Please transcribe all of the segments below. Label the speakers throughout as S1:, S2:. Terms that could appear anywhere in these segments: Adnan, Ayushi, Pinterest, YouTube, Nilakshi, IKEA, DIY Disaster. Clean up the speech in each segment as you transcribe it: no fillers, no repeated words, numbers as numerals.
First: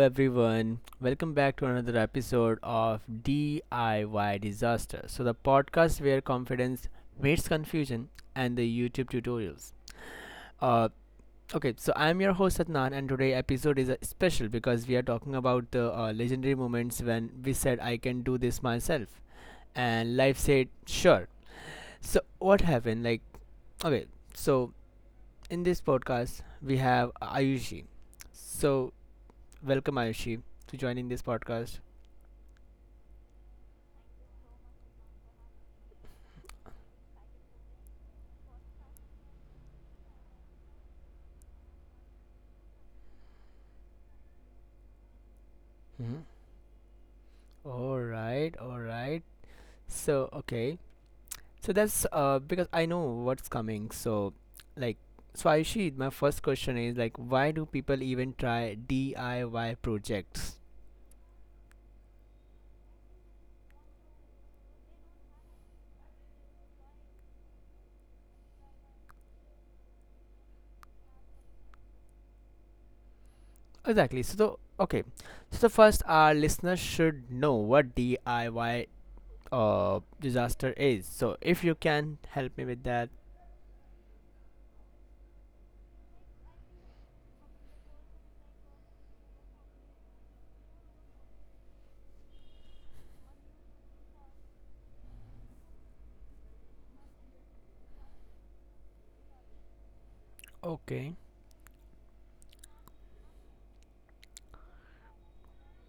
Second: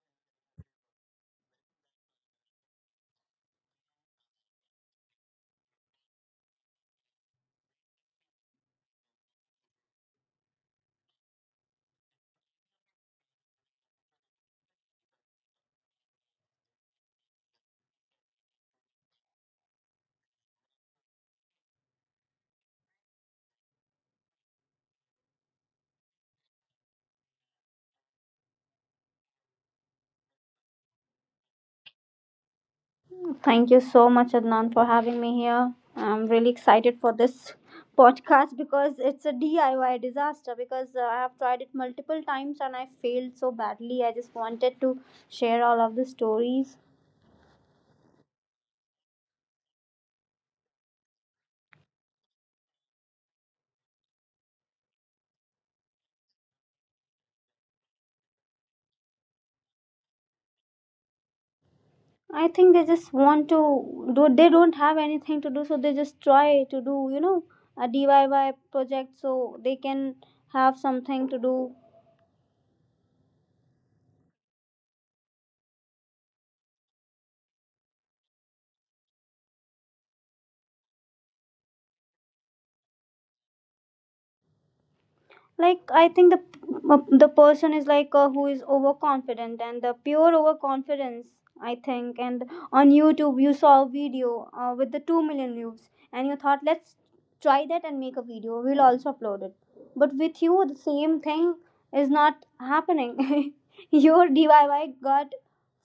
S1: everyone. Welcome back to another episode of DIY Disaster. So, the podcast where confidence meets confusion and the YouTube tutorials. Uh, okay, so I'm your host Adnan, and today episode is special because we are talking about the legendary moments when we said, I can do this myself, and life said, sure. So, what happened? Like, okay, so in this podcast, we have Ayushi. So, welcome, Ayushi, to joining this podcast.
S2: Thank you so much, Adnan, for having me here. I'm really excited for this podcast because it's a DIY disaster. Because I have tried it multiple times and I failed so badly. I just wanted to share all of the
S1: Mhm.
S2: stories.
S1: All right, all right. So, okay. So that's because I know what's coming. So, like, so Ayushi, my first question is like, why do people even try DIY projects?
S2: I think they just want to do. They don't have anything to do, so they just try to do, a DIY project so they can have something to do.
S1: Exactly. So, okay. So the first, our listeners should know what DIY disaster is. So, if you can help me with that.
S2: I think the person is like who is overconfident, and the pure overconfidence, I think, and on YouTube you saw a video with the 2 million views, and you thought, let's try that and make a video. We'll also upload it, but with you the
S1: Okay.
S2: same thing is not happening. Your DIY got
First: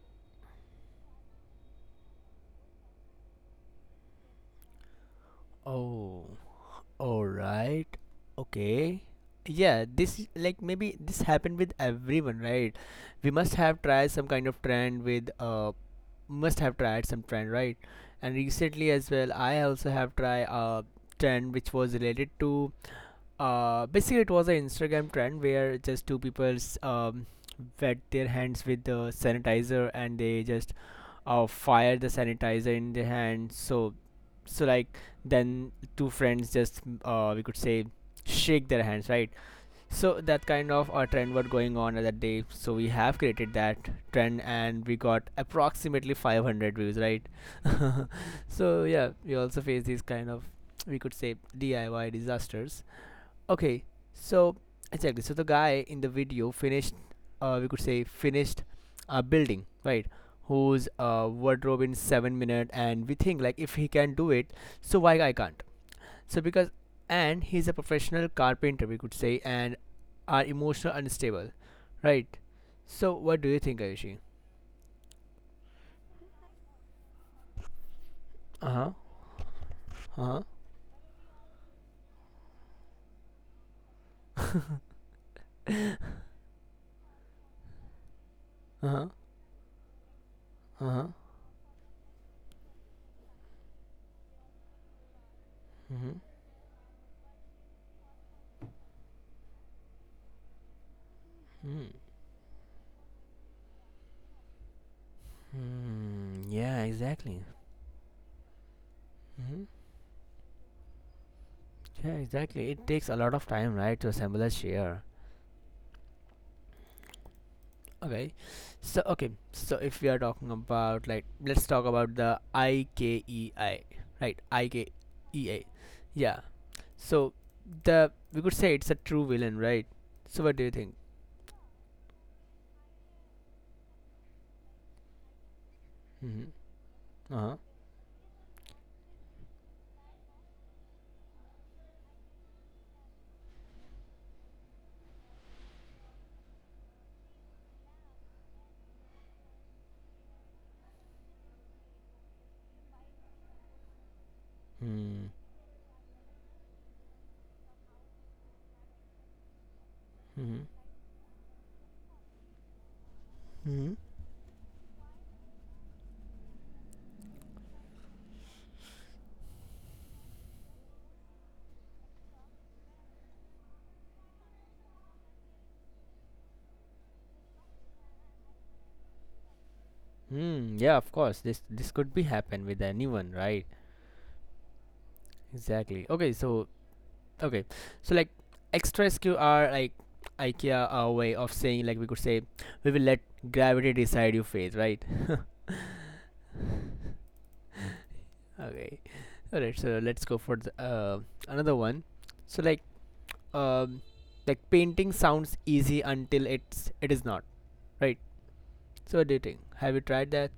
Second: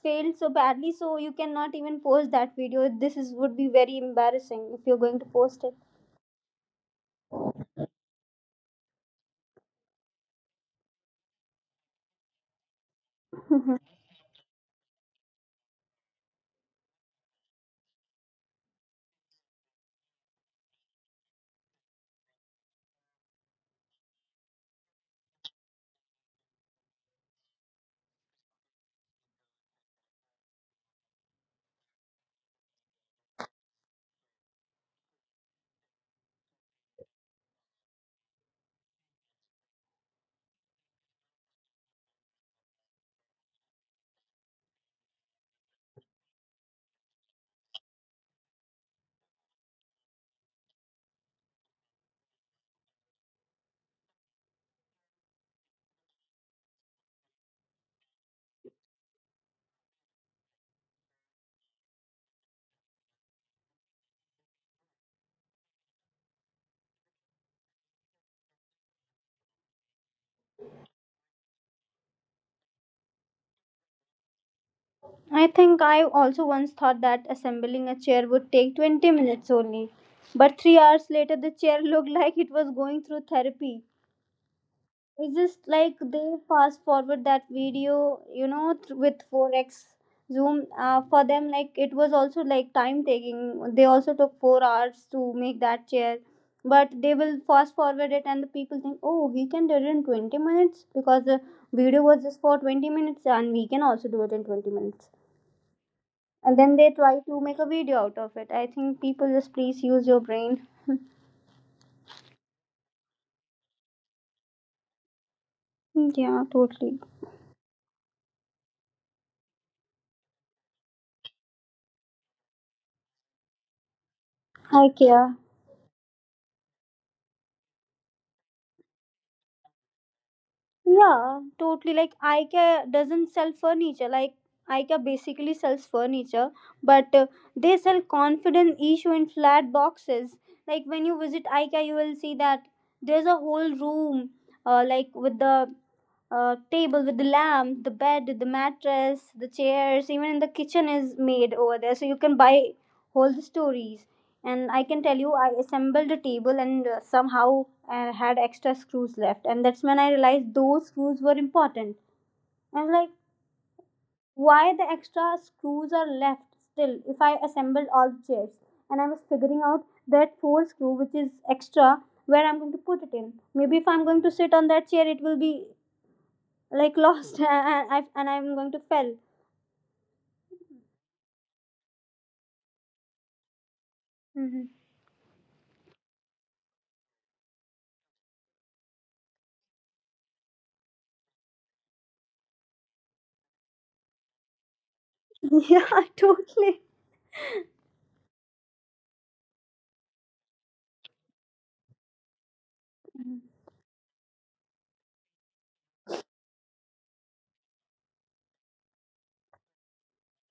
S2: failed so badly, so you cannot even post that video. This is would be very embarrassing if you're going to post
S1: Oh. All right. Okay. Yeah, like maybe this happened with everyone, right? We must
S2: it.
S1: have tried some kind of trend with must have tried some trend, right? And recently as well, I also have tried a trend which was related to basically it was an Instagram trend where just two people um, wet their hands with the sanitizer and they just fire the sanitizer in their hand. So, like then two friends just we could say shake their hands, right? So that kind of a trend was going on at that day. So we have created that trend and we got approximately 500 views, right? So yeah, we also face these kind of, we could say, DIY disasters. Okay, so exactly. So the guy in the video finished, we could say finished, building right, whose wardrobe in 7 minutes, and we think like if he can do it, so why I can't? So because, and he's a professional carpenter, we could say, and are emotional unstable, right? So what do you think, Ayushi?
S2: I think I also once thought that assembling a chair would
S1: Uh
S2: take
S1: huh.
S2: 20 minutes only.
S1: Uh huh.
S2: But 3 hours later, the chair looked like it was going through therapy. It's just like they fast forward that video, you know,
S1: Uh huh.
S2: with 4x zoom.
S1: Uh huh.
S2: For them, like it was also like time taking. They also took 4 hours to make that
S1: Mm-hmm.
S2: chair. But they will fast forward it, and the people think, oh, he can do it in 20 minutes because the
S1: Mm-hmm.
S2: video was just for 20 minutes, and we can also do it in 20 minutes, and then
S1: Yeah,
S2: they try
S1: exactly.
S2: to make a video out of it. I think people, just
S1: Mm-hmm.
S2: please use your brain.
S1: Yeah, exactly. It takes a lot of time, right, to assemble a chair.
S2: Yeah, totally.
S1: Okay. So okay, so if we are talking about, like, let's talk about the IKEI, right?
S2: IKEA.
S1: IKEA. Yeah. So the we could say it's a true villain, right? So what do you think?
S2: Yeah, totally. Like IKEA doesn't sell furniture. Like IKEA basically sells furniture,
S1: Mm-hmm.
S2: but
S1: Uh-huh.
S2: they sell confidence issue in flat boxes. Like when you visit IKEA, you will see that there's a whole room, like with the table with the lamp, the bed, the mattress, the chairs, even in the kitchen is made over there. So you can buy whole the stories. And I can tell
S1: Hmm.
S2: you, I assembled a table, and somehow I had extra screws left. And that's when I realized
S1: Hmm.
S2: those screws were important. I was like,
S1: Hmm.
S2: why the extra screws are left still if I assembled all the chairs? And I was figuring out that fourth screw, which is extra, where I'm going to put it in. Maybe if I'm going to sit on that chair, it will be like lost, and, I, and I'm going to fell.
S1: Hmm. Yeah, of course. This could be happen with anyone, right?
S2: Mhm.
S1: Exactly. Okay, so. Okay, like extra SQ are like IKEA a way of saying, like, we could say, we will let gravity decide your fate, right?
S2: Yeah, totally.
S1: Okay, all right. So let's go for another one. So like,
S2: Mhm.
S1: um, like painting sounds easy until it is not, right? So what do you think? Have you tried that?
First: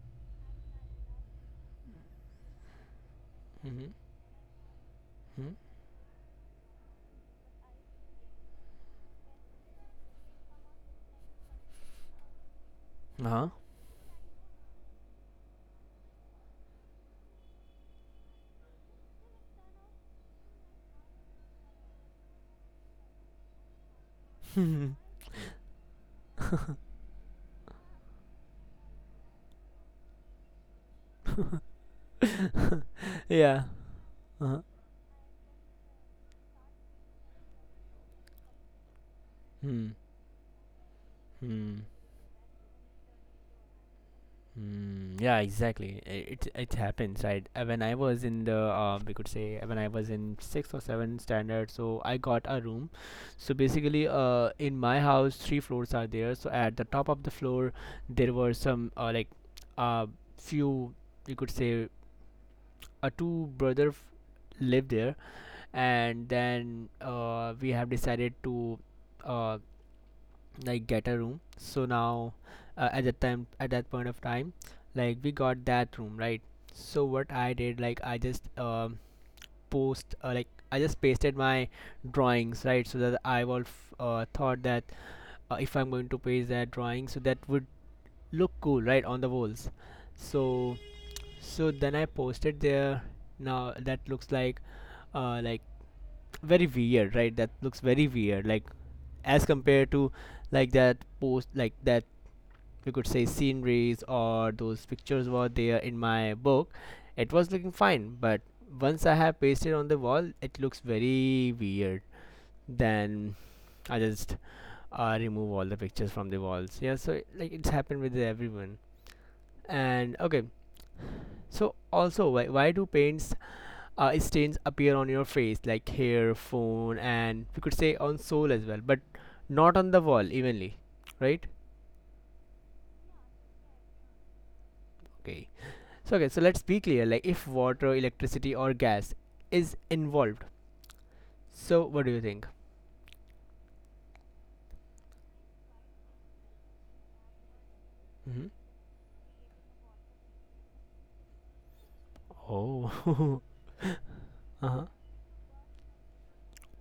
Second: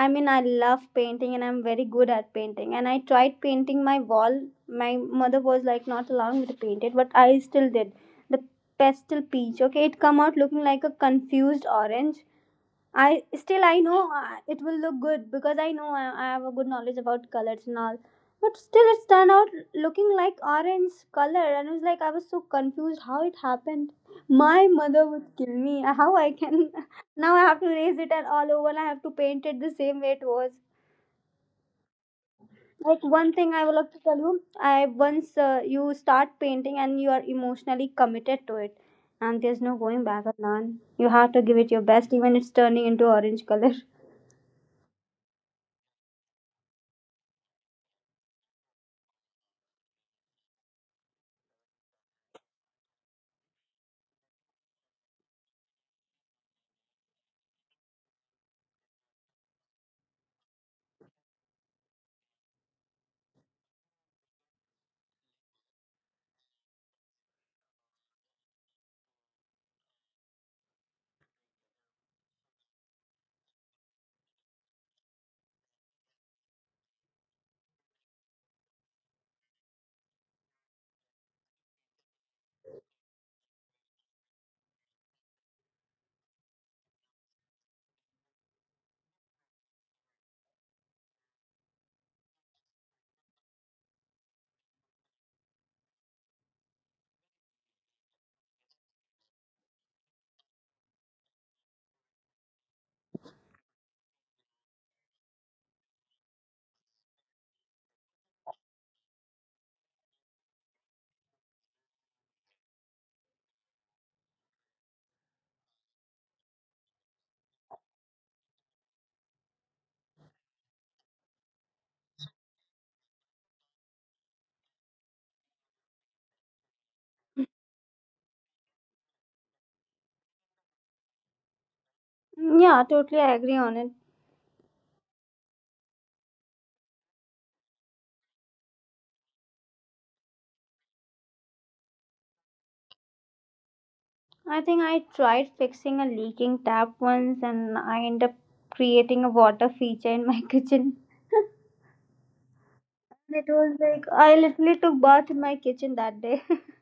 S2: I mean, I love painting, and I'm very good at painting, and I tried painting
S1: Mm-hmm.
S2: my wall. My mother was like not allowing me to paint it, but I still did the pastel peach. Okay, it come out looking like a confused orange. I
S1: Uh huh.
S2: still, I know it will look good because I know I have a good knowledge about colors and all. But still, it turned out looking like orange color, and it was like I was so confused how it happened. My mother would kill me. How I can now I have to raise it and all over. I have to paint it the same way it was. Like one thing
S1: Yeah.
S2: I would like to tell you,
S1: Uh huh.
S2: I once you start painting and you are emotionally committed to it, and there's no
S1: Hmm.
S2: going back, Adnan. You have to give it
S1: Hmm.
S2: your best, even it's turning into orange color.
S1: Hmm. Yeah, exactly. It happens, right? When I was in the, we could say, when I was in sixth or seventh standard, so I got a room. So basically, in my house, three floors are there. So at the top of the floor, there were some uh few, you could say, two brother live there, and then we have decided to uh like get a room. So now, at that point of time, like, we got that room, right? So what I did, like, I just post like, I just pasted my drawings, right? So that I will thought that if I'm going to paste that drawing, so that would look cool, right, on the walls. So, so then I posted there. Now that looks like, uh like very weird, right? That looks very weird, like, as compared to, like, that we could say sceneries or those pictures were there in my book, it was looking fine. But once I have pasted on the wall, it looks very weird. Then I just remove all the pictures from the walls. Yeah, so like, it's happened with everyone. And okay, so also why do paints stains appear on your face, like, hair phone, and we could say on soul as well, but not on the wall evenly, right?
S2: Yeah, totally, I agree on it.
S1: Okay. So okay, so let's be clear. Like, if water, electricity, or gas is involved, so what do you think?
S2: I think I tried fixing a leaking tap once, and I ended up
S1: Mm-hmm.
S2: creating a water feature in my kitchen.
S1: Oh.
S2: It was like I literally took bath in my kitchen that day.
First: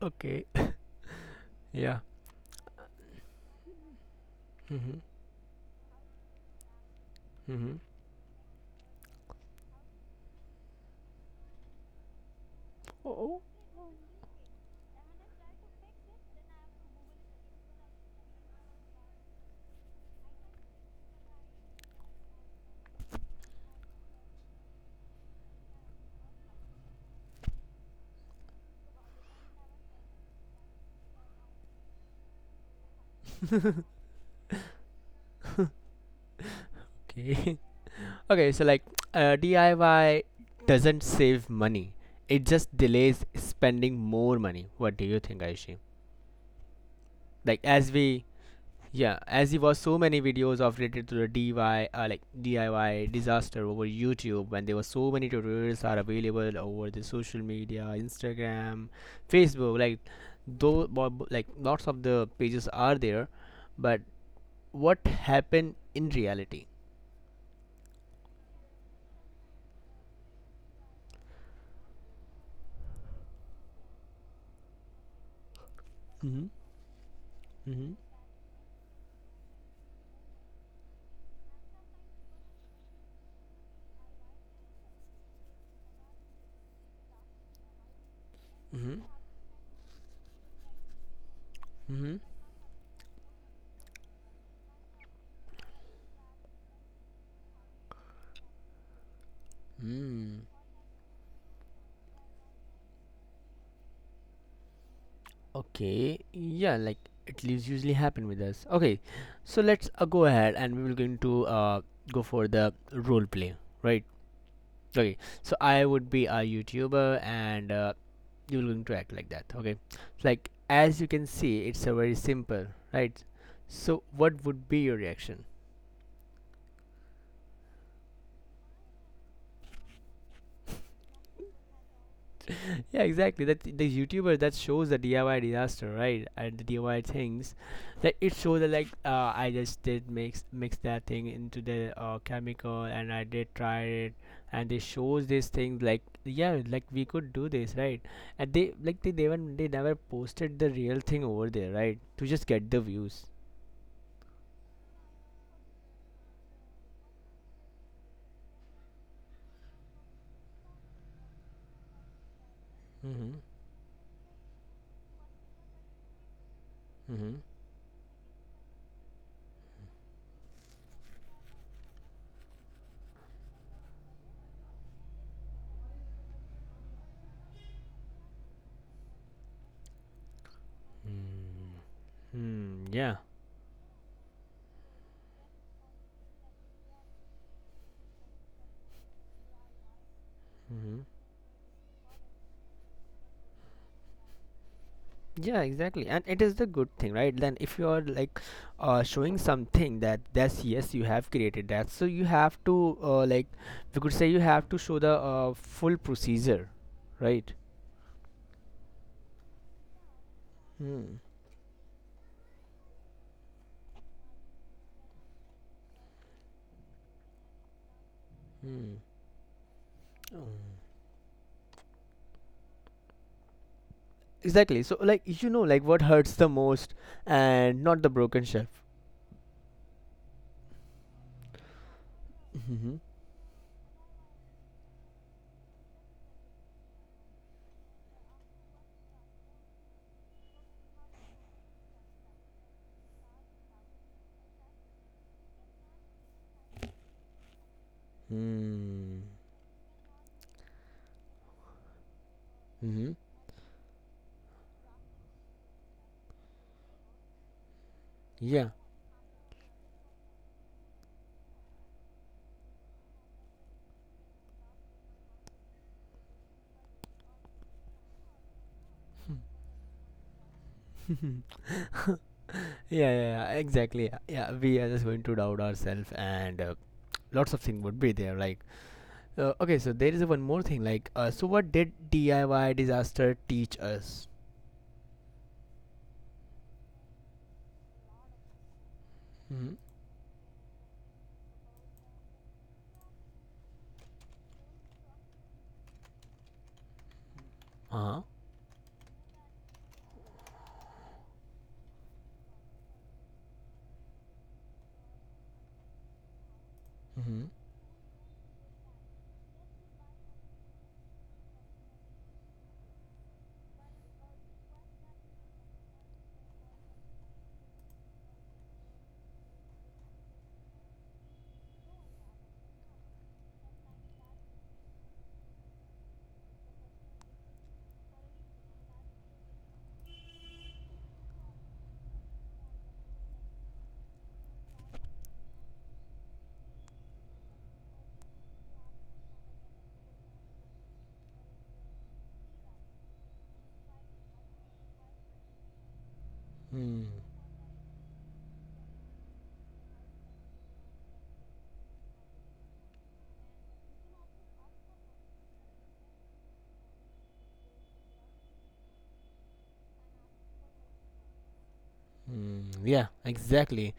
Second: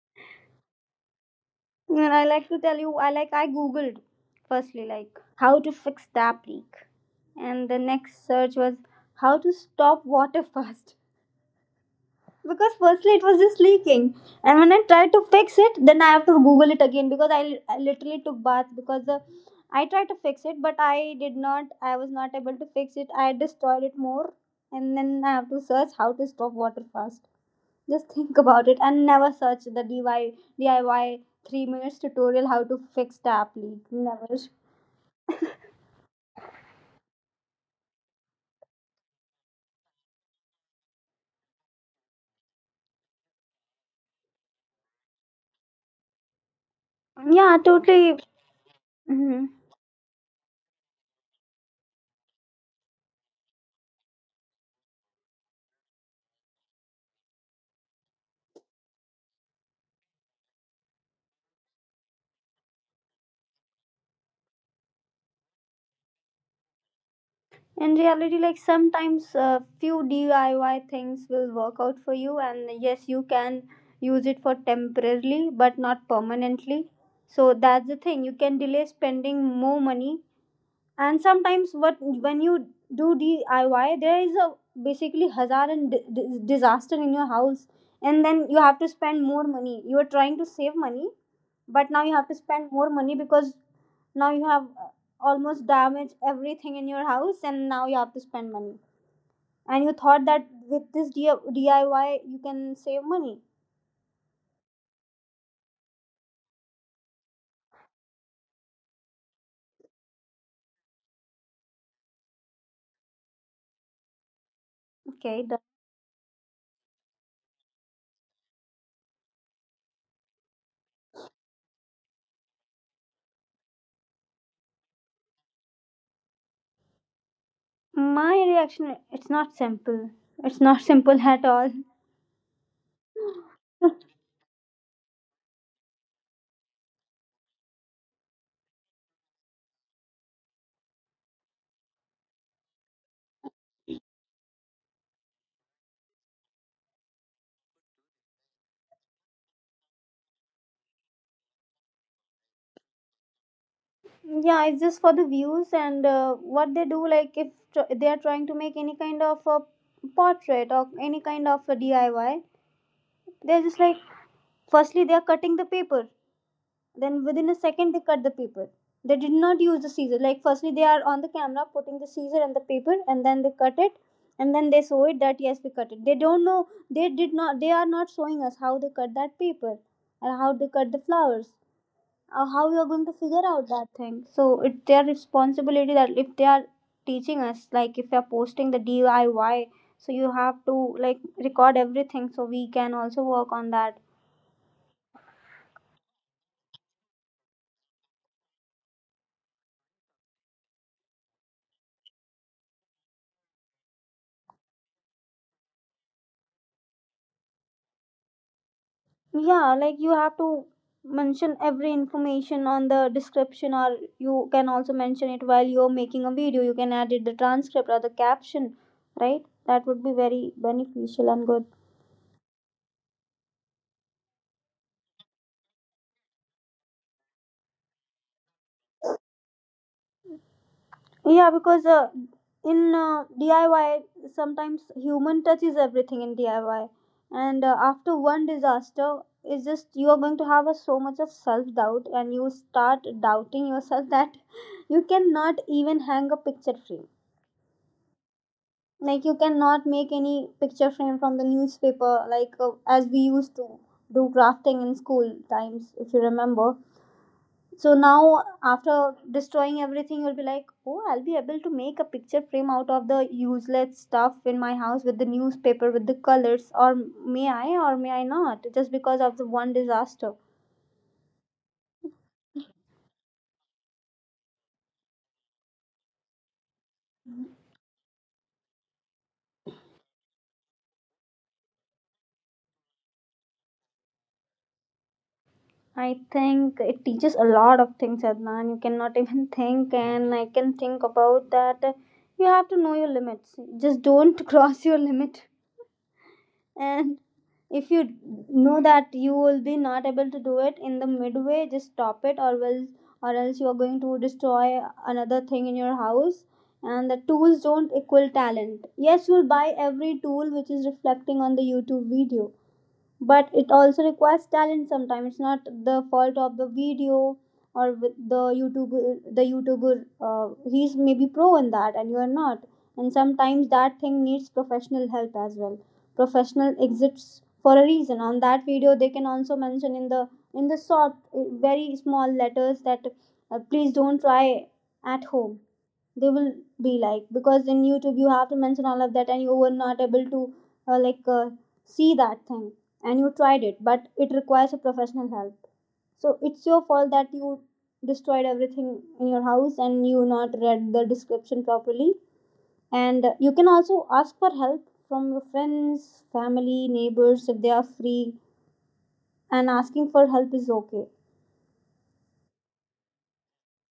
S1: Okay. Yeah.
S2: And I like to tell you, I like I googled firstly,
S1: Mm-hmm.
S2: like, how to fix tap leak, and
S1: Mm-hmm.
S2: the next search was how to stop water fast. Because firstly it was
S1: Oh,
S2: just leaking, and when I tried to fix it, then I have to google it again because I literally took bath because the I tried to fix it but I did not. I was not able to fix it. I destroyed it more, and then I have to search how to stop water fast. Just think about it, and never search the diy 3 minutes tutorial how to fix tap leak. Never.
S1: okay. Okay, so like, DIY doesn't save money. It just delays spending more money. What do you think, Aishi?
S2: Yeah,
S1: Like, as
S2: totally.
S1: we. Yeah,
S2: Mhm.
S1: as there were so many videos of related to the DIY, like, DIY disaster over YouTube, and there were so many tutorials are available over the social media, Instagram, Facebook. Like, though, like lots of the pages are there, but what happened in reality?
S2: In reality, like, sometimes a few DIY things will work out for you, and yes, you can use it for temporarily but not
S1: Mm-hmm.
S2: permanently. So that's
S1: Mm-hmm.
S2: the thing, you can delay spending more money. And sometimes what, when you do DIY, there is a basically hazard and disaster in your house, and then you have to
S1: Mm-hmm.
S2: spend more money. You are trying to save money, but now you
S1: Mm-hmm.
S2: have to spend more money, because now you have almost damaged everything in your house, and now you have to spend money. And you thought
S1: Mm.
S2: that with this DIY you can save money.
S1: Okay. Yeah, like, it leaves usually happen with us. Okay, so let's go ahead and we will going to go for the role play, right? Okay,
S2: Okay,
S1: so
S2: done.
S1: I would be a YouTuber and you're going to act like that. Okay, like, as you can see, it's a very simple, right? So, what would be your reaction?
S2: My reaction, it's not simple. It's not simple at all.
S1: Yeah, exactly. That the YouTuber that shows the DIY disaster, right? And the DIY things, that it shows that like, I just did mix that thing into the chemical, and I did try it, and they shows these things like, yeah, like, we could do this, right? And they like, they never, posted the real thing over there, right? To just get the views.
S2: Yeah, it's just for the views, and what they do, like, if they are trying to make any kind of a portrait or any kind of a DIY,
S1: Mm-hmm.
S2: they're just like firstly they are cutting the paper, then
S1: Mm-hmm.
S2: within a second they cut the paper. They did not use the scissor. Like firstly, they are on the camera putting the scissor and the paper, and then they cut it, and then they show it that yes, we cut it. They don't know, they did not, they are not showing us how they cut that paper and how they cut the flowers. How you are
S1: Mm-hmm.
S2: going to
S1: Yeah.
S2: figure out that thing? So it's their responsibility that if they are teaching us, like, if you are posting the DIY, so you have to
S1: Mm-hmm.
S2: like record everything so we can also work on that.
S1: Yeah, exactly, and it is the good thing, right? Then, if you are like, showing something that that's yes, you have created that, so you have to, we could say, you have to show the full procedure, right?
S2: Yeah, like you have to
S1: Hmm.
S2: mention every information on the description, or you can also mention it while you're making a video. You can edit the transcript or the caption,
S1: Hmm.
S2: right? That would be
S1: Oh.
S2: very beneficial and good.
S1: Exactly. So, like, you know, like, what hurts the most, and not the broken shelf.
S2: Yeah, because in
S1: Mm-hmm.
S2: DIY, sometimes human touch is everything in DIY. And after one disaster, it's just you are going to have a, so much of self doubt, and you start doubting yourself that you cannot even hang a picture frame. Like,
S1: Hmm.
S2: you cannot make any picture frame from the newspaper, like as
S1: Mm-hmm.
S2: we used to do crafting in school times, if you remember. So now,
S1: Yeah.
S2: after destroying everything, you'll be like, oh, I'll be able to make a picture frame out of the useless stuff in my house with the newspaper, with the colors, or may I not, just because of the one disaster.
S1: Yeah, exactly. Yeah, yeah, we are just going to doubt ourselves, and lots of things would be there, like. Okay, so there is one more thing. Like, so what did DIY disaster teach us?
S2: I think it teaches a lot of things, Adnan. You cannot even
S1: Mm-hmm.
S2: think, and I can think about that. You have to know your limits. Just don't cross your limit. And if
S1: Uh
S2: you
S1: huh.
S2: know that you will be not able to do it in the midway, just stop it, or will, or else you are going to destroy another thing in your house. And the tools don't equal talent. Yes, you'll buy every tool which is reflecting on the YouTube video, but it also requires talent. Sometimes it's not the fault of the video or with the YouTuber. The YouTuber, he's maybe pro in that and you are not. And sometimes that thing needs professional help as well. Professional exists for a reason. On that video, they can also mention in the short very small letters that please don't try at home. They will be like, because in YouTube you have to mention all of that, and you were not able to uh, like uh, see that thing, and you tried it, but it requires a professional help. So it's your
S1: Mm-hmm. Mm.
S2: fault that you destroyed everything in your house, and you not read the description properly. And you can also ask for help from your friends, family, neighbors, if they are free. And asking for help is okay.
S1: Mm, yeah, exactly.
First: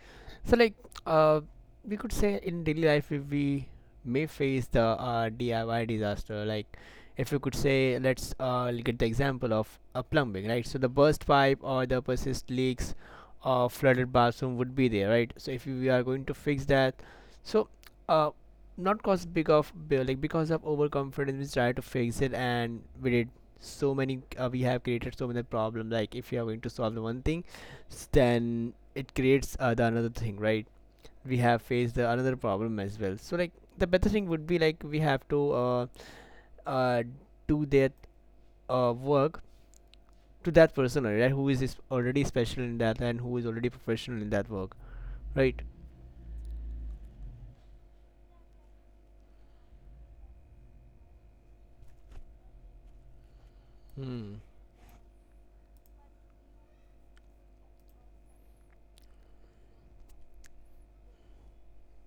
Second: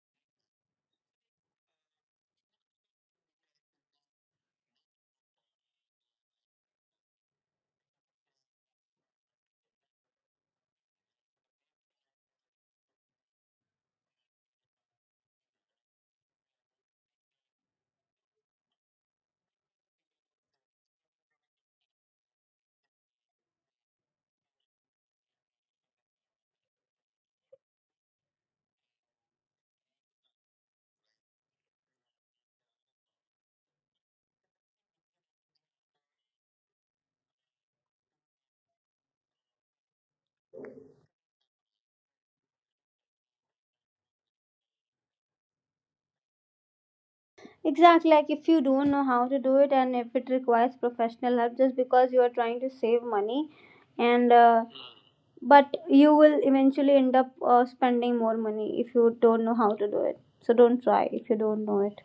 S1: So, like, uh, we could say in daily life we may face the DIY disaster. Like, if you could say, let's get the example of a plumbing, right? So, the burst pipe or the persist leaks or flooded bathroom would be there, right? So, if we are going to fix that, so uh, not cause big of bill, like, because of overconfidence, we try to fix it and we did so many we have created so many problems. Like, if you are going to solve the one thing, then it creates the another thing, right? We have faced the another problem as well. So like, the better thing would be like, we have to uh, do that work to that person, right, who is already special in that and who is already professional in that work, right?
S2: Exactly, like if you don't know how to do it, and if it requires professional help, just because you are trying to save money, and
S1: Hmm.
S2: but you will eventually end up spending more money if you don't know how to do it. So don't try if you don't know it.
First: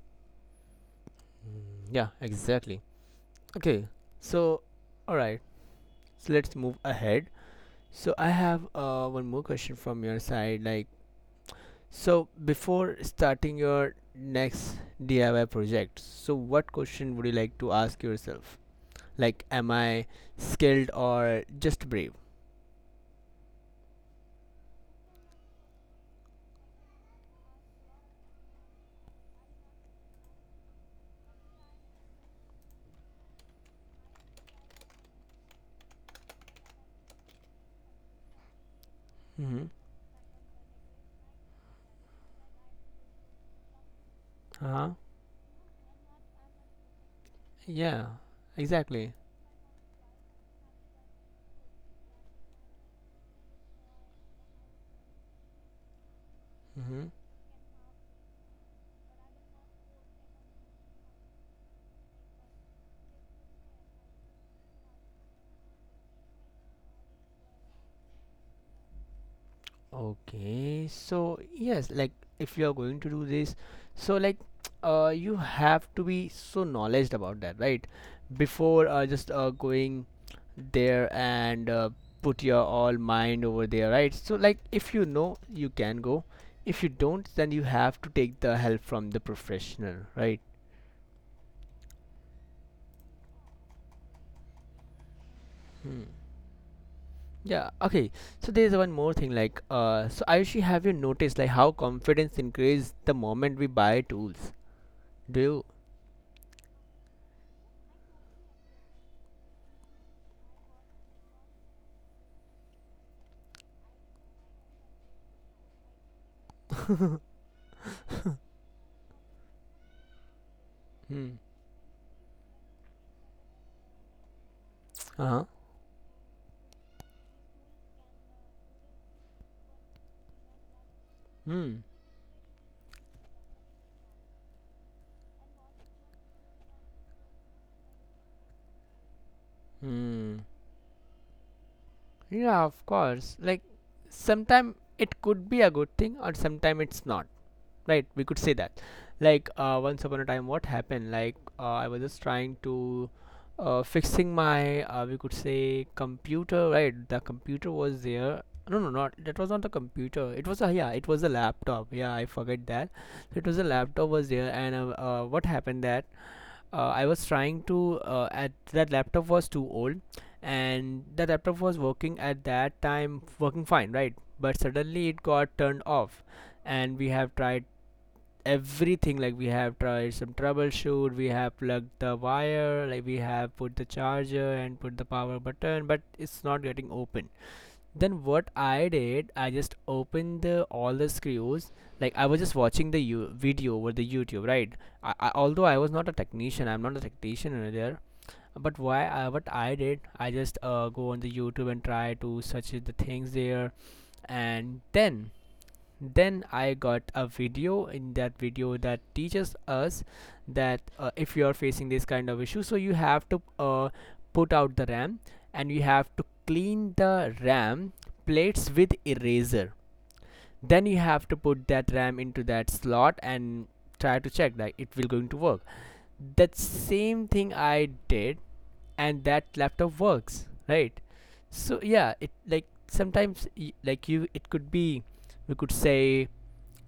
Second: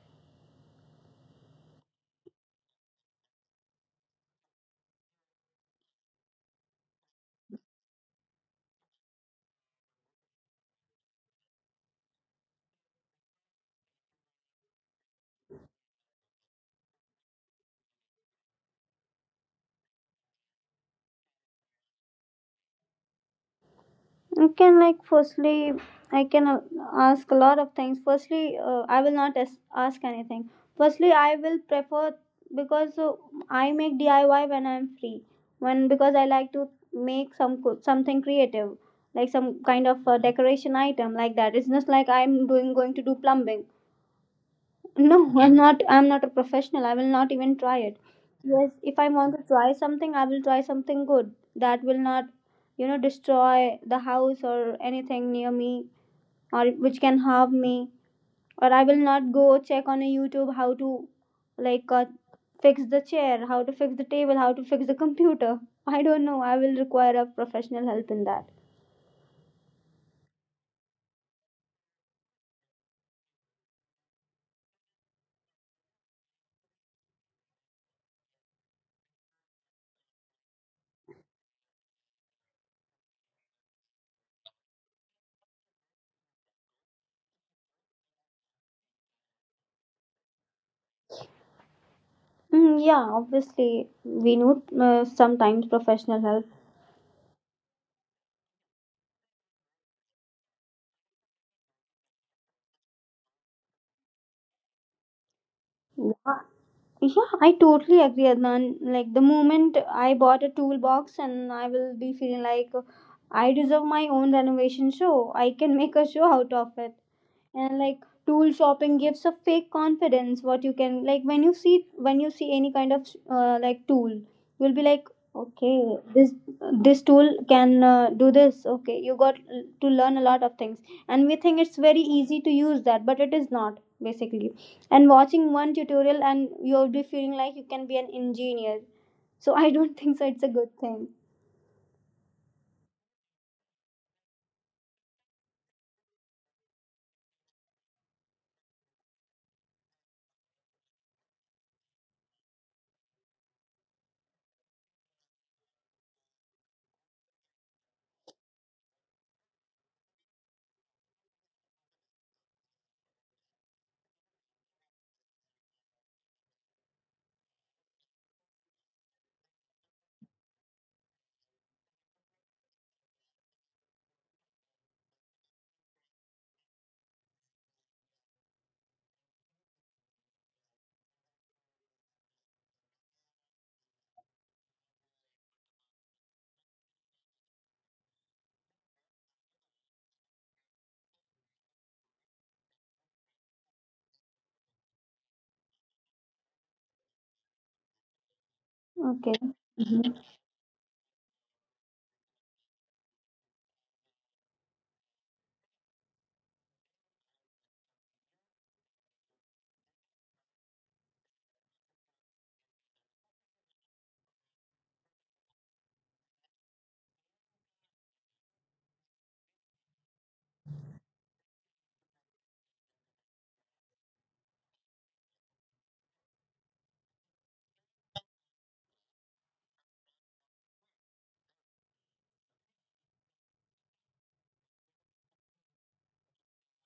S1: Yeah, exactly. Okay. So, all right, so let's move ahead. So I have one more question from your side, like. So before starting your next DIY project, so what question would you like to ask yourself? Like, am I skilled or just brave?
S2: I can, like, firstly I can ask a lot of things. Firstly I will not ask anything. Firstly I will prefer, because I make DIY when I'm free, when, because I like to make some something creative, like some
S1: Mm-hmm.
S2: kind of decoration item. Like that, it's just like I'm doing going to do plumbing.
S1: Uh huh.
S2: No, I'm not. I'm not a professional. I will not even try it.
S1: Yeah.
S2: Yes, if I
S1: Exactly.
S2: want to try something, I will try something good that will not, destroy the house or anything near me or which
S1: Mm-hmm.
S2: can harm me. Or I will not go check on a YouTube how to, like, uh, fix the chair, how to fix the table, how to fix the computer. I don't know. I will require a professional help in that.
S1: Okay, so yes, like, if you are going to do this, so like, you have to be so knowledge about that, right? Before just going there and put your all mind over there, right? So like, if you know, you can go. If you don't, then you have to take the help from the professional, right?
S2: Yeah, obviously we need sometimes
S1: Hmm.
S2: professional help.
S1: Yeah, okay. So there's one more thing, like, so Ayushi, have you noticed like how confidence increases the moment we buy tools? Do you?
S2: Yeah. Yeah, I totally agree, Adnan. Like the moment I bought a toolbox, and I will be feeling like I deserve my own renovation show. I can make a show out of it, and like tool shopping gives a fake confidence what you can like
S1: Hmm.
S2: when you see any kind of like tool, you'll be like,
S1: Uh-huh.
S2: okay, this tool can do this. Okay, you got to learn a lot of things, and we think it's
S1: Hmm.
S2: very easy to use that, but it is not basically. And watching one tutorial and you'll be feeling like you can be an engineer, so I don't think so
S1: Hmm.
S2: it's a good thing.
S1: Yeah, of course. Like, sometime it could be a good thing or sometime it's not. Right? We could say that. Like, once upon a time, what happened? Like, I was just trying to fixing my, we could say, computer, right? The computer was there. No, no, not that, was not the computer. It was a, yeah, it was a laptop. Yeah, I forget that. It was a laptop was there and what happened that I was trying to at that laptop was too old, and the laptop was working at that time, working fine, right? But suddenly it got turned off, and we have tried everything. Like, we have tried some troubleshoot, we have plugged the wire, like we have put the charger and put the power button, but it's not getting open. Then what I did, I just opened the, all the screws. Like I was just watching the you video over the YouTube, right? Although I was not a technician, I'm not a technician over there. But why?
S2: Okay.
S1: What I did,
S2: Mm-hmm.
S1: I just go on the YouTube and try to search the things there, and then I got a video. In that video that teaches us that if you are facing this kind of issue, so you have to put out the RAM, and you have to clean the RAM plates with eraser. Then you have to put that RAM into that slot and try to check that it will going to work. That same thing I did, and that laptop works, right? So yeah, it like sometimes, like you it could be, we could say,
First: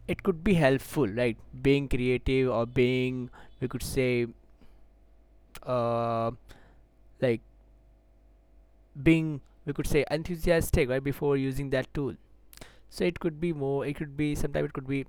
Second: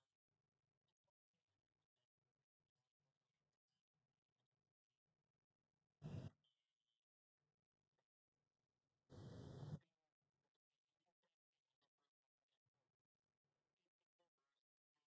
S1: it could be helpful, right? Being creative or being, we could say, uh, like being, we could say, enthusiastic, right, before using that tool. So it could be more, it could be sometimes, it could be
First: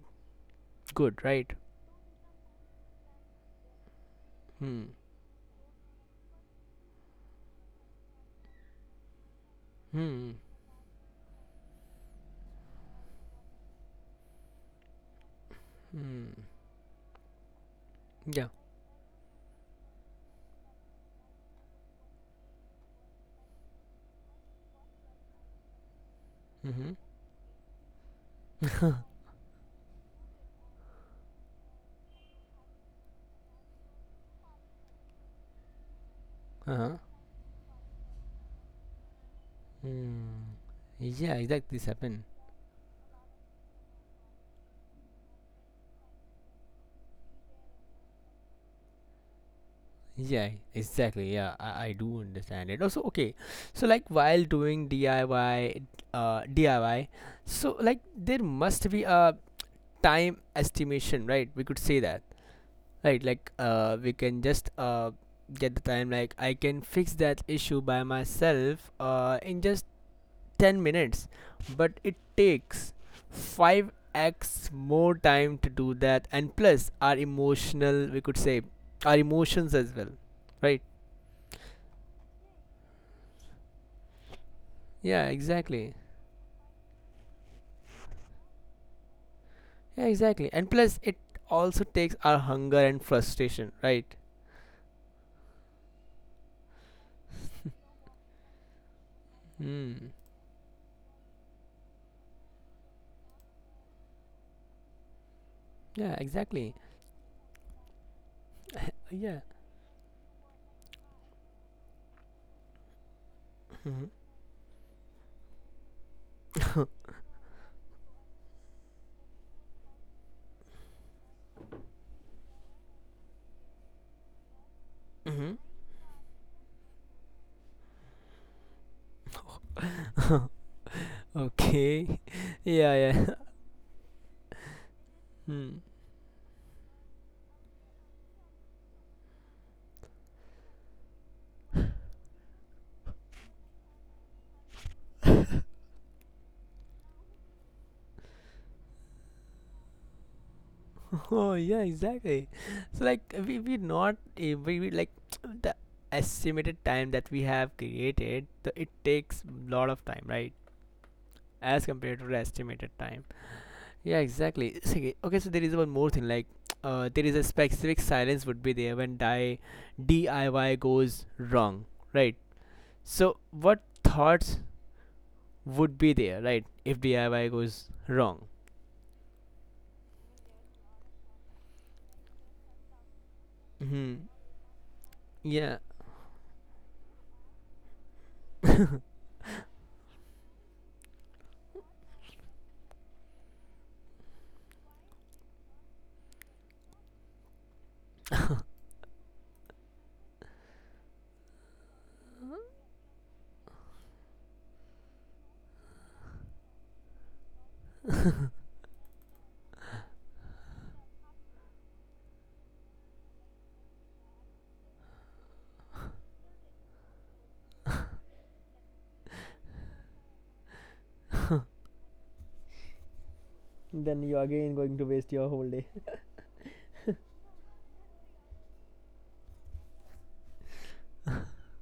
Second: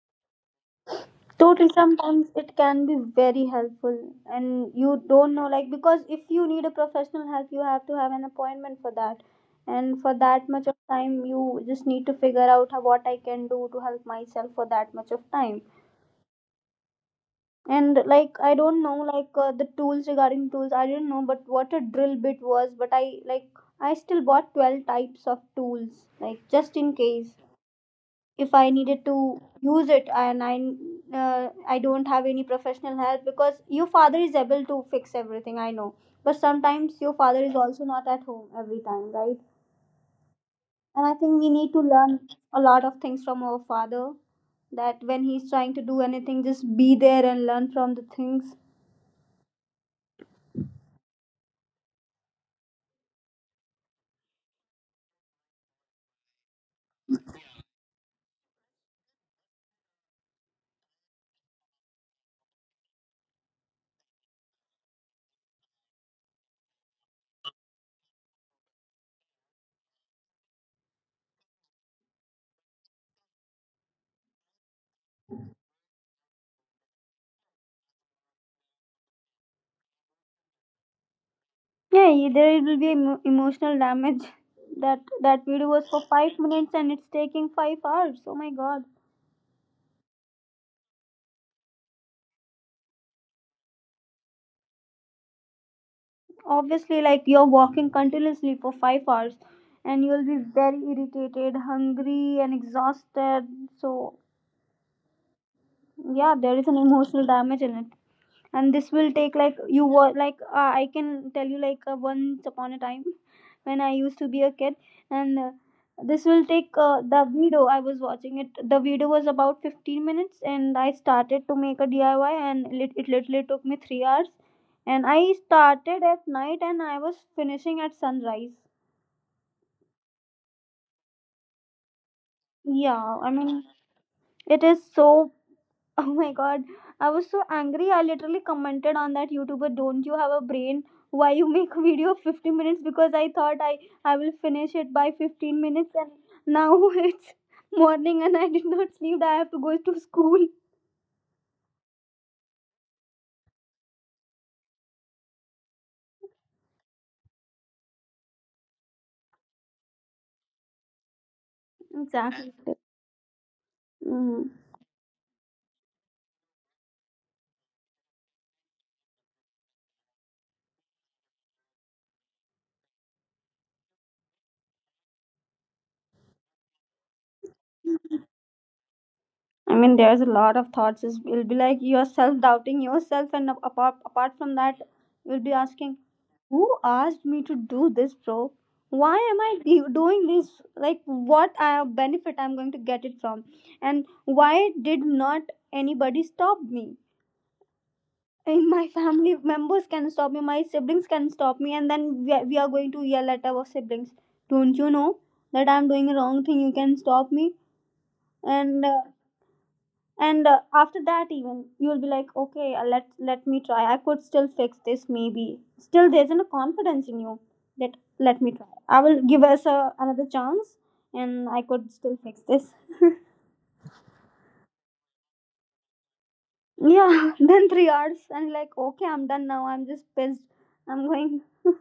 S1: good, right?
S2: Totally, sometimes it can be very helpful, and
S1: Hmm.
S2: you don't know, like, because if you need a professional help, you have to have an appointment for that. And for
S1: Hmm.
S2: that much of time, you just need to figure out how, what I can do to help myself for that much of time.
S1: Hmm.
S2: And like,
S1: Yeah.
S2: I don't know, like, the tools regarding tools, I didn't know, but what a drill bit was, but I like, I still bought 12 types of tools, like, just
S1: Mm-hmm.
S2: in case if I needed to use it, and I don't have any professional help because your father is able to fix everything, I know. But
S1: Uh-huh.
S2: sometimes your father is also not at home every time, right?
S1: Hmm.
S2: And I
S1: Yeah,
S2: think we need
S1: exactly,
S2: to
S1: this
S2: learn
S1: happened.
S2: a lot of things from our father, that when he's trying to do anything just be there and learn from the things.
S1: Yeah, exactly. Yeah, I do understand it. Also, okay, so like while doing DIY, uh, DIY, so like there must be a time estimation, right? We could say that, right? Like, we can just get the time. Like, I can fix that issue by myself, in just 10 minutes, but it takes five x more time to do that, and plus our emotional, we could say, our emotions as well, right?
S2: There will be emotional damage that
S1: Yeah,
S2: that video was
S1: exactly.
S2: for 5 minutes and it's taking 5 hours. Oh my god.
S1: Yeah, exactly. And plus, it also takes our hunger and frustration, right?
S2: Obviously, like you're walking continuously for 5 hours and
S1: Hmm.
S2: you'll be very irritated, hungry and exhausted. So
S1: Yeah,
S2: yeah, there is
S1: exactly.
S2: an emotional damage in it. And this will take
S1: Yeah.
S2: like you were like I can tell you like once upon a time when I used to be a kid, and this will take the video I was watching it, the video was about 15 minutes and I started to make a DIY and it literally took me 3 hours. And I
S1: Mm-hmm.
S2: started at night and I was finishing at sunrise.
S1: Okay. Yeah,
S2: Yeah,
S1: yeah.
S2: I mean, it is so
S1: Hmm.
S2: Oh my god, I was so angry. I literally commented on that YouTuber, don't you have a brain? Why you make a video of 15 minutes? Because I thought I will finish it by 15 minutes and now it's morning and I did not sleep. I have to go to school.
S1: Oh, yeah, exactly. So, like, we not eh, we like the estimated time that we have created. The, it takes lot of time, right? As compared to the
S2: Exactly.
S1: estimated time. Yeah,
S2: Mhm.
S1: exactly. It's okay, okay, so there is one more thing. Like, there is a specific silence would be there when DIY goes wrong, right? So what thoughts would be there, right, if DIY goes wrong?
S2: I mean, there's a lot of thoughts. It'll be like you're self doubting yourself, and
S1: Hmm.
S2: apart from that, you'll be
S1: Yeah.
S2: asking, who asked me to do this, bro? Why am I doing this? Like, what benefit I'm going to get it from? And why did not anybody stop me? And my family members can stop me, my siblings can stop me, and then we are going to yell at our siblings. Don't you know that I'm doing a wrong thing? You can stop me. And uh, and After that even you will be like, okay, let me try, I could still fix this. Maybe still there isn't a confidence in you, that let me try, I will give us another chance and I could still fix this.
S1: Then you again going to waste your whole day.
S2: Yeah, then 3 hours and like, okay, I'm done now, I'm just pissed. I'm going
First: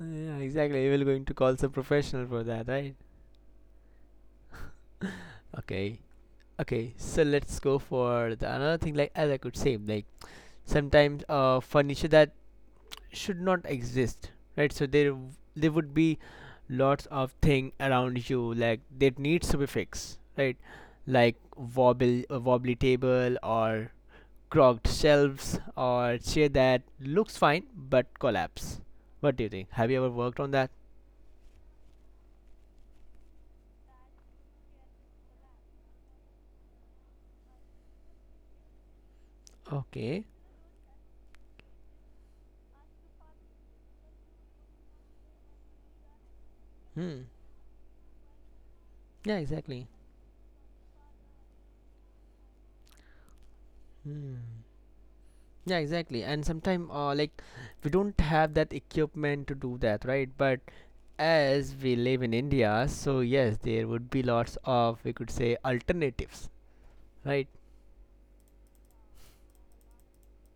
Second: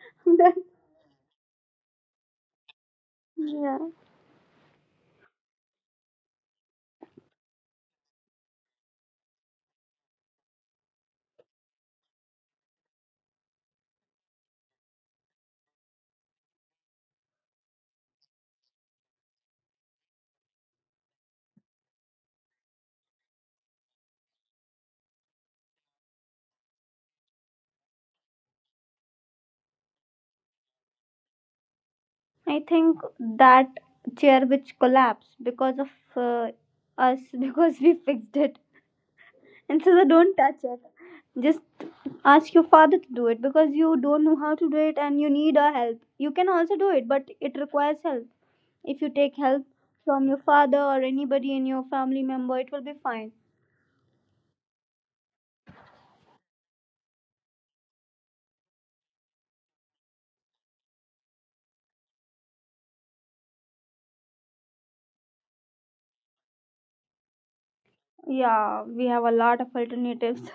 S1: Yeah,
S2: I'm done.
S1: exactly. We're going to call some professional for that, right?
S2: Yeah.
S1: Okay. Okay, so let's go for the another thing. Like, as I could say, like sometimes furniture that should not exist, right? So there would be lots of thing around you like that needs to be fixed, right? Like wobble a wobbly table, or crooked shelves, or chair that looks fine but collapse. What do you think? Have you ever worked on that?
S2: I think that chair which collapsed because of uh, us because we fixed it. And so they
S1: Okay.
S2: don't touch it. Just ask your father to do it because you don't know how to do it and you need our help. You can also do it,
S1: Hmm.
S2: but it requires help. If you take
S1: Yeah,
S2: help
S1: exactly.
S2: from your father or anybody in your family member, it will be fine.
S1: Hmm. Yeah, exactly. And sometimes, like, we don't have that equipment to do that, right? But as we live in India, so yes, there would be lots of, we could say, alternatives, right?
S2: Yeah, we have a lot of alternatives.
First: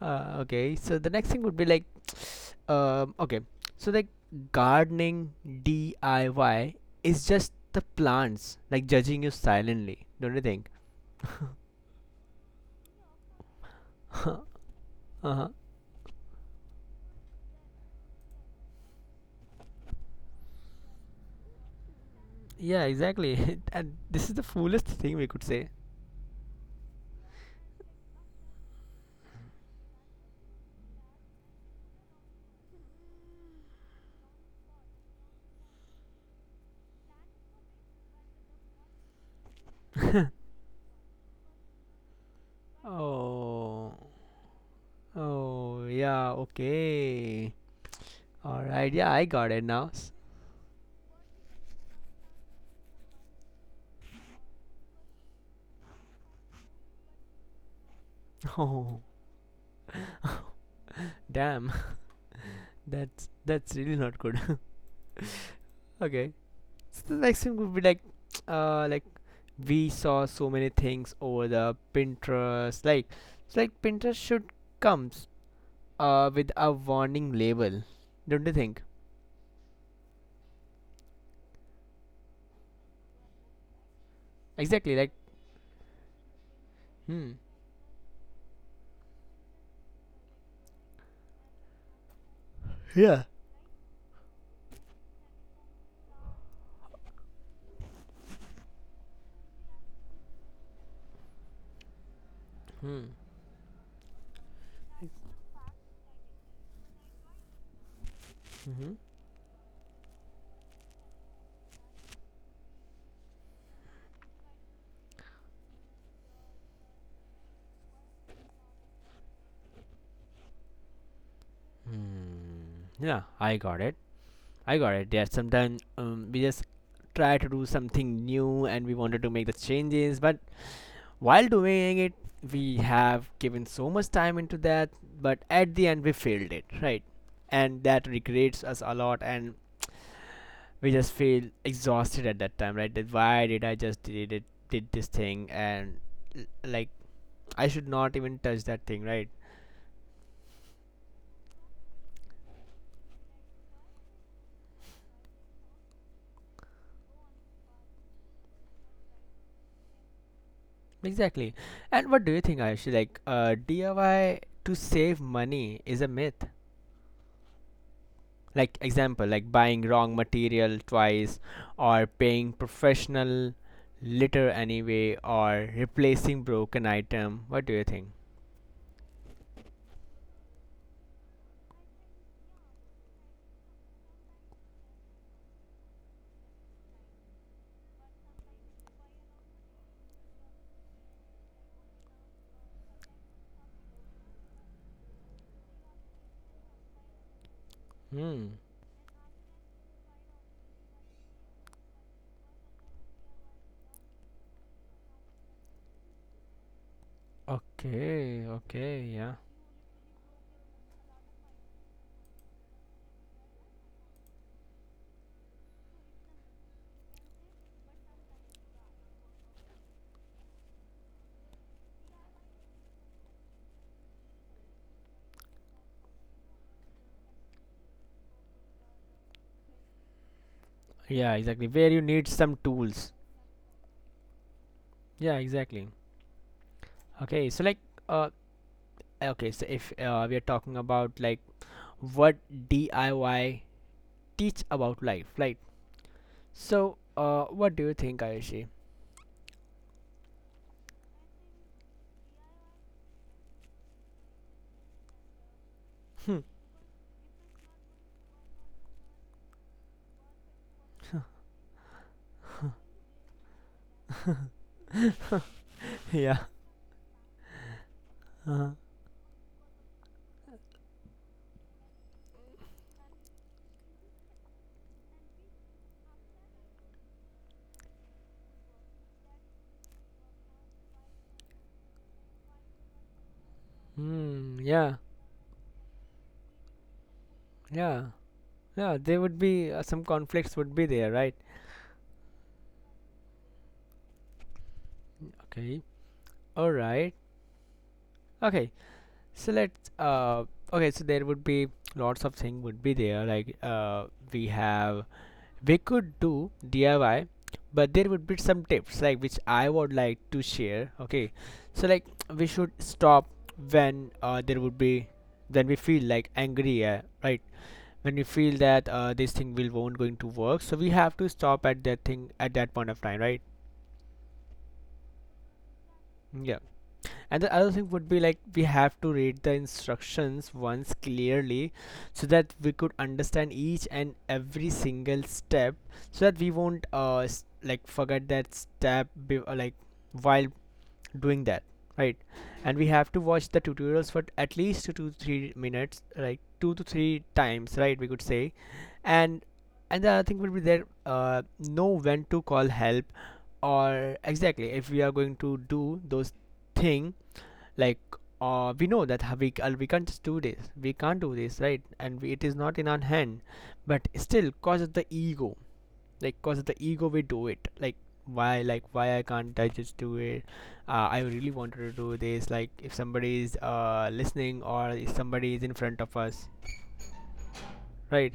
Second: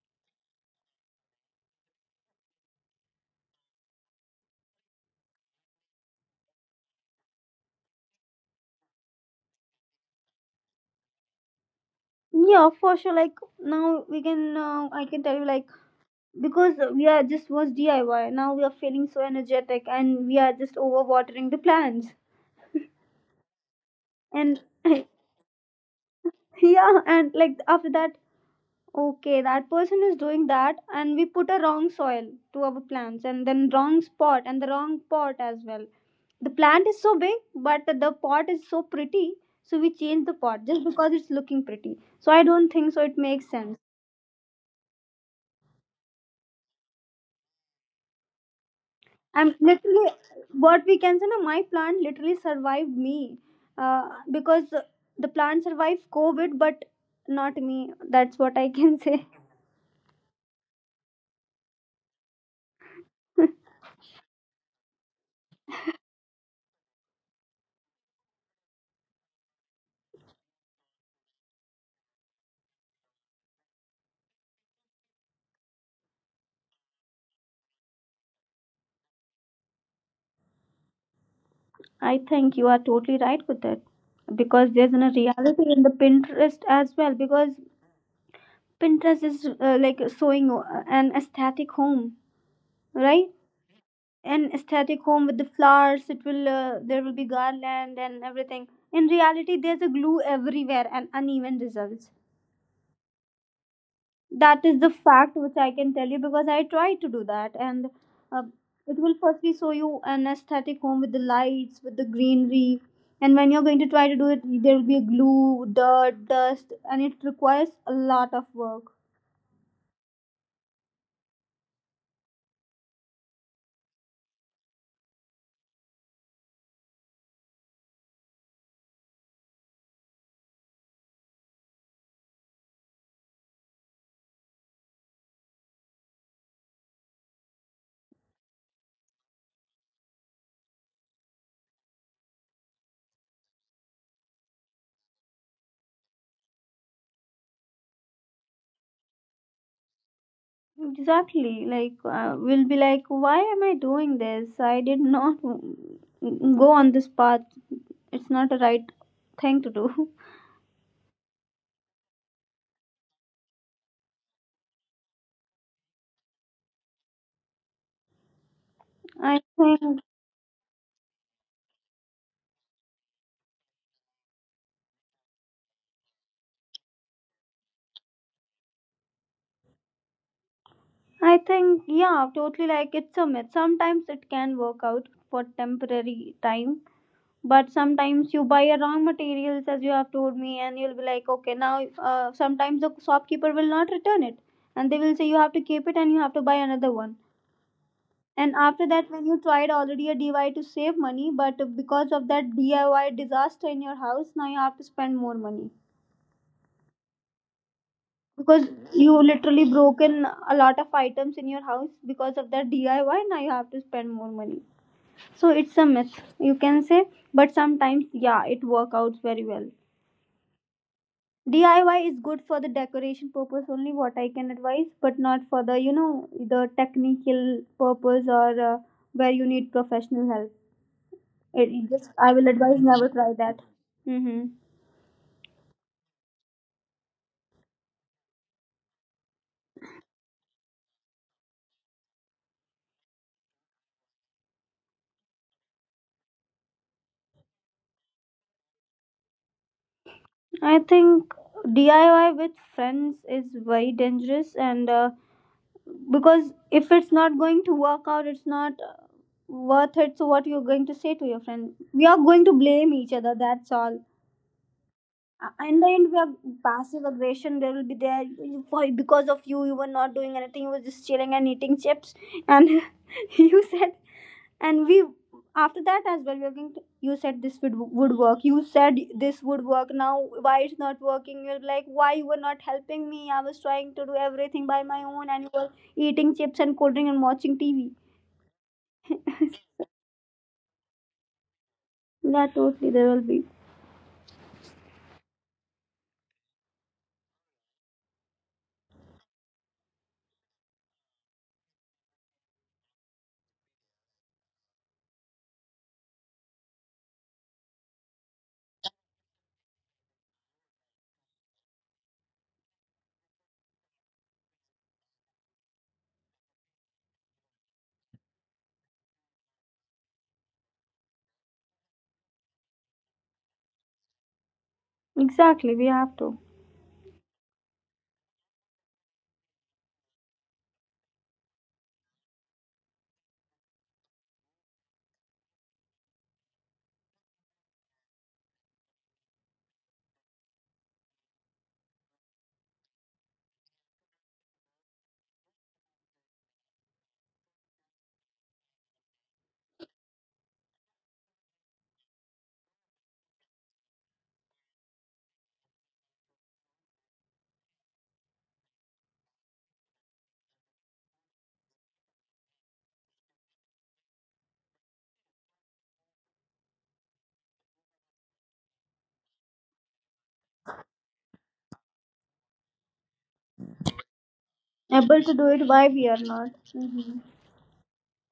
S1: Okay, so the next thing would be like, okay, so like gardening DIY is just the plants, like, judging you silently, don't you think?
S2: Yeah, for sure. Like now we can, I can tell you like because we are just was DIY. Now we are feeling so energetic and we are just overwatering the plants.
S1: Yeah, exactly. And this is the
S2: And
S1: foolest thing we could say.
S2: yeah, and like after that, okay, that person is doing that, and we put a wrong soil to our plants, and then wrong spot, and the wrong pot as well. The plant is so big, but the pot is so pretty, so we change the pot just because it's looking pretty. So I don't think so. It makes sense.
S1: Oh, oh, yeah, okay. All right, yeah, I got
S2: I'm
S1: it now.
S2: literally what we can say. No, my plant literally survived me, because the plant survived COVID, but not me. That's what I can
S1: Oh,
S2: say.
S1: damn, that's really not good. Okay, so the next thing would be like we saw so many things over the Pinterest. Like, it's like Pinterest should comes with a warning label, don't you think?
S2: I think you are totally right with that because there's
S1: Exactly,
S2: a
S1: like,
S2: reality in the Pinterest as well,
S1: hmm,
S2: because Pinterest is like showing an aesthetic home,
S1: yeah.
S2: right? An aesthetic home with the flowers. It will there will be garland and everything. In reality, there's a glue everywhere and uneven results.
S1: Hmm.
S2: That is the fact which I can tell you because I tried to do that, and uh,
S1: Mm-hmm.
S2: it will firstly show you an aesthetic home with the lights, with the greenery, and when you're going to try to do it there will be a glue, dirt, dust and it requires a lot of work.
S1: Hmm. Yeah, I got it. I got it. Yeah, sometimes we just try to do something new and we wanted to make the changes, but while doing it, we have given so much time into that, but at the end we failed it, right? And that regrets us a lot, and we just feel exhausted at that time, right? That why did I just did it, did this thing, and like I should not even touch that thing, right?
S2: Exactly, like we'll be like why am I doing this? I did not go on this path. It's not the right thing to do.
S1: Exactly. And what do you think, Ayush? Like, DIY to save money is a myth. Like example,
S2: I
S1: like buying
S2: think.
S1: wrong material twice, or paying professional litter anyway, or replacing broken item. What do you think?
S2: I think, yeah, totally like it's a myth. Sometimes it can work out for temporary time, but sometimes you buy a wrong materials as you have told me, and you'll be like, okay, now sometimes the shopkeeper will not return it, and they will say you have to keep it and you have to buy another one.
S1: Hmm.
S2: And after that, when you tried already a DIY to save money, but because of that DIY disaster in your house, now you have to spend more money,
S1: Okay,
S2: because
S1: okay,
S2: you
S1: yeah.
S2: literally broken a lot of items in your house because of that DIY. Now you have to spend more money. So it's a myth, you can say, but sometimes yeah, it works out very well. DIY is good for the decoration purpose only, what I can advise, but not for the the technical purpose or where you need professional help.
S1: Yeah,
S2: it,
S1: exactly,
S2: it
S1: where you
S2: just
S1: need
S2: I will
S1: some
S2: advise never
S1: tools.
S2: try that. Mm-hmm.
S1: Yeah, exactly. Okay, so like, uh, okay, so if we are talking about like what DIY teach about life, right? So what do you think, Ayushi?
S2: I think DIY with friends is very dangerous, and because if it's not going to work out, it's not worth it. So what you're going to say to your friend? We are going to blame each other, that's all. In the end we are
S1: Yeah.
S2: passive aggression there will be there. Why? Because of you, you were not doing anything, you were just chilling and eating chips, and you said, and we after that as well we are going to, you said would work, you said this would work, now why it's not working? You're like, why you were not helping me? I was trying to do
S1: Hmm.
S2: everything by
S1: Yeah.
S2: my own and you were eating chips and cold drink and watching TV.
S1: Yeah. Yeah, there would be some conflicts would be there, right?
S2: Yeah, totally there will be.
S1: Okay. All right. Okay. So let's okay, so there would be lots of thing would be there like we have we could do DIY, but there would be some tips like which I would like to share. Okay. So like we should stop when there would be when we feel like angry, right? When we feel that this thing will won't going to work. So we have to stop at that thing at that point of time, right?
S2: Exactly, we have to
S1: Yeah. And the other thing would be like we have to read the instructions once clearly, so that we could understand each and every single step, so that we won't like forget that step like while doing that, right? And we have to watch the tutorials for at least 2 to 3 minutes, like 2 to 3 times, right, we could say. And and the other thing would be there, uh, know when to call help, or exactly if we are going to do those thing, like, we know that we can't just do this, we can't do this, right? And we, it is not in our hand, but still cause of the ego, like cause of the ego we do it. Like why, like why I can't I just do it? Uh, I really wanted to do this, like if somebody is listening, or if
S2: able to do
S1: somebody is
S2: it,
S1: in
S2: why
S1: front
S2: we
S1: of
S2: are
S1: us,
S2: not? Mhm.
S1: right?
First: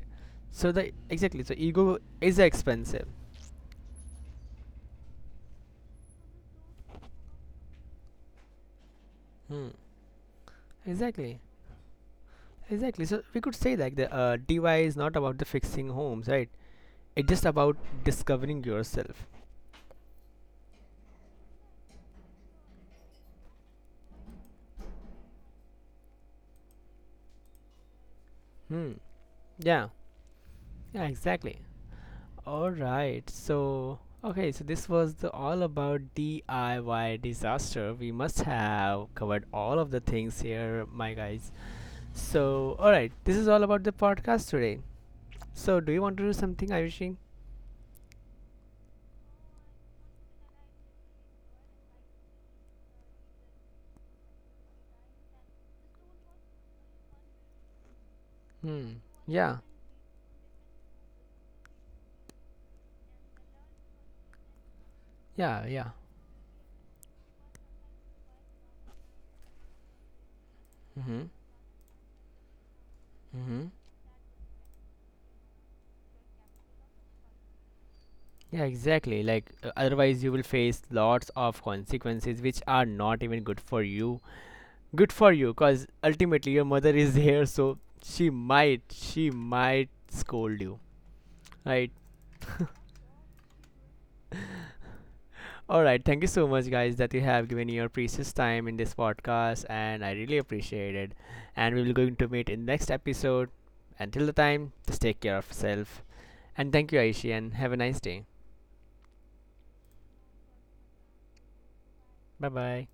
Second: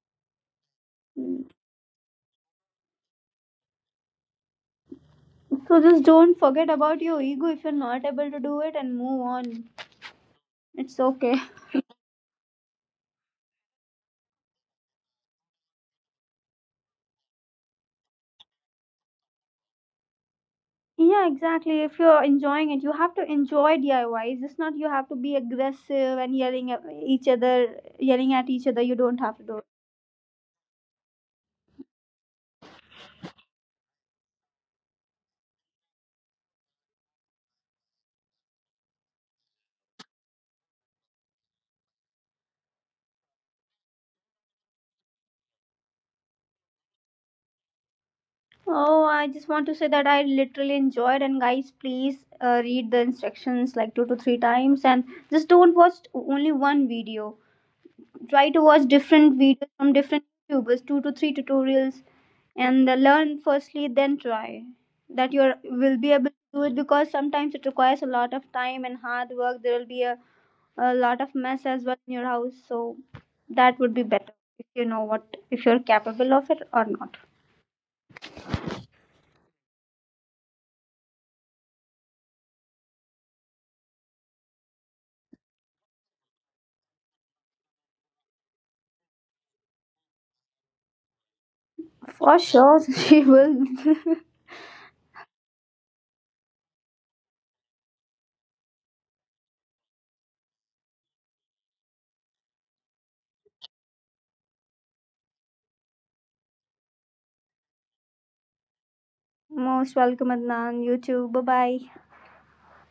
S1: So the exactly,
S2: Mm.
S1: so ego is expensive.
S2: So just don't forget about your ego if you're not able to do it and move on.
S1: Hmm.
S2: It's okay.
S1: Exactly. Exactly, so we could say like the DY is not about the fixing homes, right? It is about discovering yourself.
S2: Yeah, exactly. If you're enjoying it, you have to enjoy DIYs. It's not you have to be aggressive and yelling at each other, yelling at each other.
S1: Hmm.
S2: You don't have to do it.
S1: Yeah. Yeah. Exactly. All right. So okay. So this was the all about DIY disaster. We must have covered all of the things here, my guys. So all right. This is all about the podcast today. So do you want to do something, Ayushi?
S2: Oh, I just want to say that I literally enjoyed. And guys, please read the instructions like 2 to 3 times, and just don't watch only one video. Try to watch
S1: Hmm.
S2: different
S1: Yeah.
S2: videos from different YouTubers, 2 to 3 tutorials, and learn firstly, then try. That you
S1: Yeah. Yeah.
S2: will be able to do it because sometimes it requires a lot of time and hard work. There will be a
S1: Mm-hmm.
S2: lot of mess as well in your house, so
S1: Mm-hmm.
S2: that would be better if you know what if you're capable of it or not.
S1: Yeah, exactly. Like otherwise, you will face lots of consequences which are not even good for you, good for you, because ultimately your mother is here, so she might, she might scold you, right?
S2: For sure, she will.
S1: All right, thank you so much guys that you have given your precious time in this podcast, and I really appreciate it. And we will going to meet in next episode. Until the time, just take care of yourself. And thank you, Aishi, and have a nice day.
S2: Most welcome, Adnan. You too. Bye bye.
S1: Bye bye.